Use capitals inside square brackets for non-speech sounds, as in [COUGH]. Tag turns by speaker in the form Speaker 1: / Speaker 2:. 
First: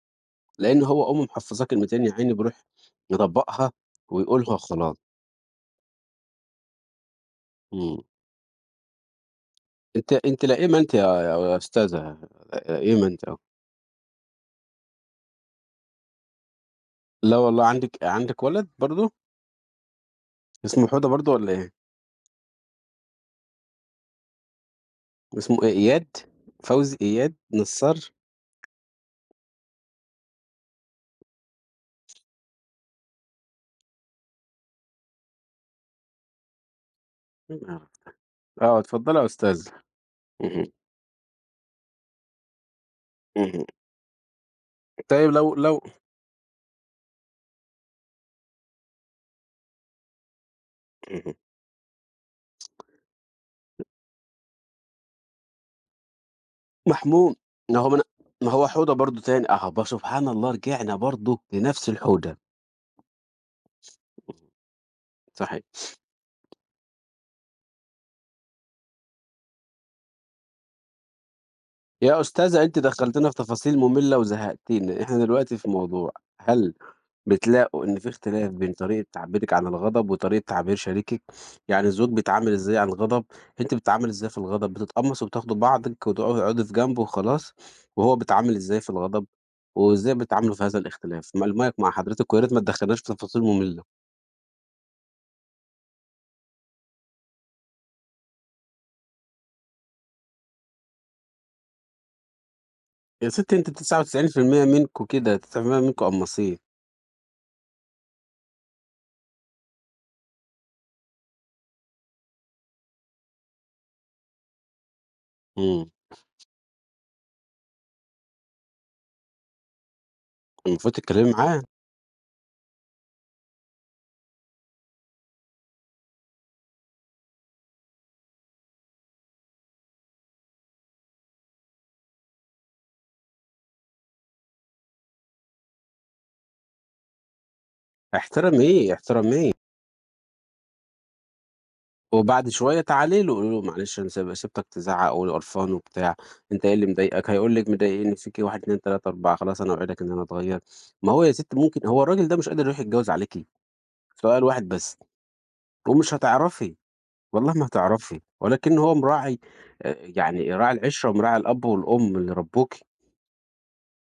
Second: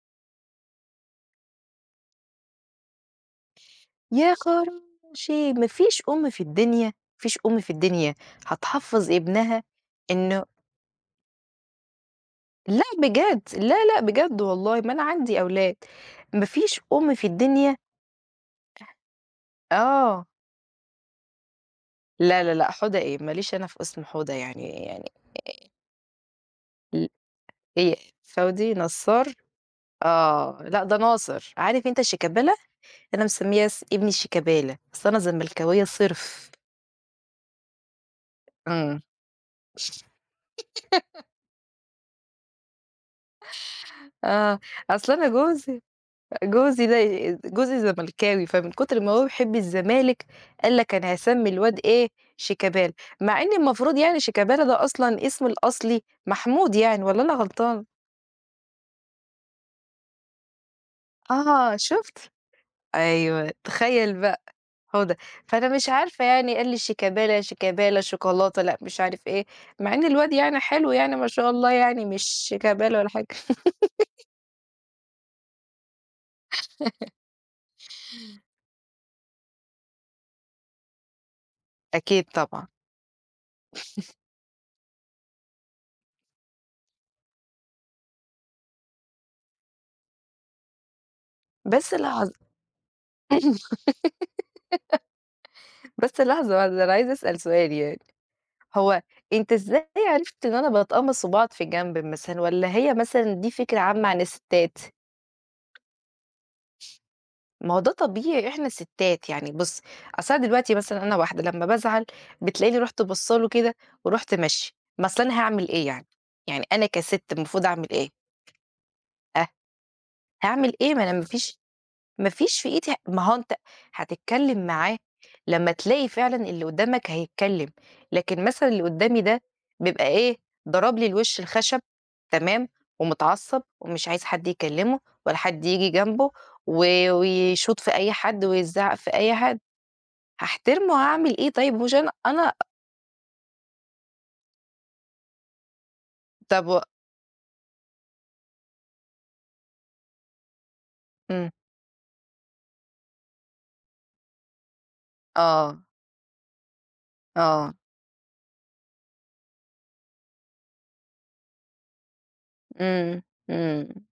Speaker 1: لأن هو أمه محفظاه كلمتين يا عيني بيروح مطبّقها
Speaker 2: يا
Speaker 1: ويقولها وخلاص.
Speaker 2: خراشي! ما فيش أم في الدنيا، ما فيش أم في
Speaker 1: إمم.
Speaker 2: الدنيا هتحفّظ ابنها
Speaker 1: أنتِ
Speaker 2: إنه
Speaker 1: أنتِ لئيمة أنتِ يا يا أستاذة،
Speaker 2: لا
Speaker 1: لئيمة أنتِ أوي.
Speaker 2: بجد، لا، لا، بجد والله ما أنا عندي أولاد، مفيش أم في
Speaker 1: لا والله
Speaker 2: الدنيا
Speaker 1: عندِك عندِك ولد برضو؟
Speaker 2: أح آه.
Speaker 1: اسمه حودة برضو والّا إيه؟
Speaker 2: لا، لا، لا، حودة إيه! ما ليش أنا في اسم حودة يعني يعني
Speaker 1: اسمه
Speaker 2: آآ
Speaker 1: إيه، إياد، فوزي،
Speaker 2: ال
Speaker 1: إياد،
Speaker 2: إيه،
Speaker 1: نصّار؟
Speaker 2: فوزي نصّار، آه، لأ ده ناصر، عارف أنت شيكابالا؟ أنا مسمّيّة س ابني شيكابالا، أصل أنا زملكاوية صِرف.
Speaker 1: إيه القرف ده! آه،
Speaker 2: إمم.
Speaker 1: اتفضلي يا أستاذة، اهم.
Speaker 2: [LAUGHS]
Speaker 1: اهم.
Speaker 2: آه، أصل أنا
Speaker 1: طيب لو لو
Speaker 2: جوزي جوزي دي جوزي زملكاوي، فمن كُتر ما هو بيحب الزمالك قال لك أنا
Speaker 1: اهم.
Speaker 2: هاسمّي الواد إيه شيكابالا، مع إن
Speaker 1: [UNINTELLIGIBLE]
Speaker 2: المفروض يعني شيكابالا ده أصلًا اسم الأصلي محمود يعني، والّا أنا
Speaker 1: محمود، ما
Speaker 2: غلطانة؟
Speaker 1: هو من ما هو حوده برضو تاني، أها ب سبحان الله رجعنا برضو
Speaker 2: آه
Speaker 1: لنَفس الحودة.
Speaker 2: شُفت،
Speaker 1: امم،
Speaker 2: أيوه تخيل بقى، حودة،
Speaker 1: صحيح.
Speaker 2: فأنا مش عارفة
Speaker 1: [SNIFFS]
Speaker 2: يعني، قال لي شيكابالا، شيكابالا، شوكولاتة، لأ مش عارف إيه، مع إن الواد يعني حلو يعني ما شاء الله يعني،
Speaker 1: يا
Speaker 2: مش
Speaker 1: أستاذة أنتِ
Speaker 2: شيكابالا ولا حاجة.
Speaker 1: دخّلتينا في تفاصيل مملة
Speaker 2: [GIGGLES]
Speaker 1: وزهّقتينا، إحنا دلوقتي في موضوع، هل
Speaker 2: [LAUGHS]
Speaker 1: بتلاقوا إن في اختلاف بين طريقة تعبيرِك عن الغضب وطريقة تعبير شريكِك، يعني الزوج
Speaker 2: أكيد
Speaker 1: بيتعامل
Speaker 2: طبعًا.
Speaker 1: إزاي عن الغضب، أنتِ بتتعاملي إزاي في الغضب،
Speaker 2: [CHUCKLES]
Speaker 1: بتتقمصي وبتاخدي بعضِك وت وتقعدي في جنب وخلاص، وهو بيتعامل إزاي في الغضب، وإزاي بتتعاملوا في هذا الاختلاف؟ ما المايك مع
Speaker 2: بس
Speaker 1: حضرتِك،
Speaker 2: لحظة
Speaker 1: وياريت ما تدخليناش في تفاصيل مملة.
Speaker 2: [GIGGLES] بس لحظة واحدة أنا عايزة أسأل سؤال يعني، هو أنت إزاي عرفت إن أنا باتقمَص وباقعد في جنب مثلًا، والّا هي مثلًا دي
Speaker 1: ياستي أنتِ
Speaker 2: فكرة
Speaker 1: تسعة
Speaker 2: عامة عن
Speaker 1: وتسعين في المِيّة
Speaker 2: الستات؟
Speaker 1: منكم كده، 99% منكم قمّاصين.
Speaker 2: ما هو ده طبيعي إحنا ستات يعني بُصّ، أصل أنا دلوقتي مثلًا أنا واحدة لمّا بازعل بتلاقيني رُحت باصَّة له وكده ورُحت ماشية، ما أصل أنا هاعمل إيه
Speaker 1: إمم.
Speaker 2: يعني، يعني أنا كَسِت المفروض أعمل إيه؟ ها؟ هاعمل
Speaker 1: المفروض
Speaker 2: إيه ما أنا
Speaker 1: تتكلمي
Speaker 2: ما فيش
Speaker 1: معاه.
Speaker 2: ما فيش في إيدي ما هو أنت هتتكلم معاه لمّا تلاقي فعلًا اللي قدامك هيتكلم، لكن مثلًا اللي قدامي ده بيبقى إيه ضرب لي الوش الخشب تمام، ومتعصب ومش عايز حد يكلّمه ولا حد ييجي جنبه و ويشوط في أي حد
Speaker 1: احترميه،
Speaker 2: ويزعق في أي
Speaker 1: احترميه.
Speaker 2: حد، هاحترمه هاعمل إيه طيب مهوش أنا
Speaker 1: وبعد
Speaker 2: أنا
Speaker 1: شوية تعالي له قولي له: "معلش أنا سي سِبتك تزعّق ول قرفان وبتاع، أنت
Speaker 2: طب
Speaker 1: إيه
Speaker 2: و
Speaker 1: اللي مضايقك؟" هيقول لك مضايقني فيكِ 1 2 3 4، "خلاص أنا أوعدك إن أنا أتغيّر." ما هو يا
Speaker 2: إمم.
Speaker 1: ستي ممكن هو الراجل ده مش قادر يروح يتجوز عليكِ؟ سؤال واحد بس
Speaker 2: آه.
Speaker 1: ومش هتعرفي، والله ما
Speaker 2: آه.
Speaker 1: هتعرفي، ولكن هو مراعي آآ، يعني راعي العشرة ومراعي الأب والأم اللي ربّوكِ.
Speaker 2: إمم، إمم.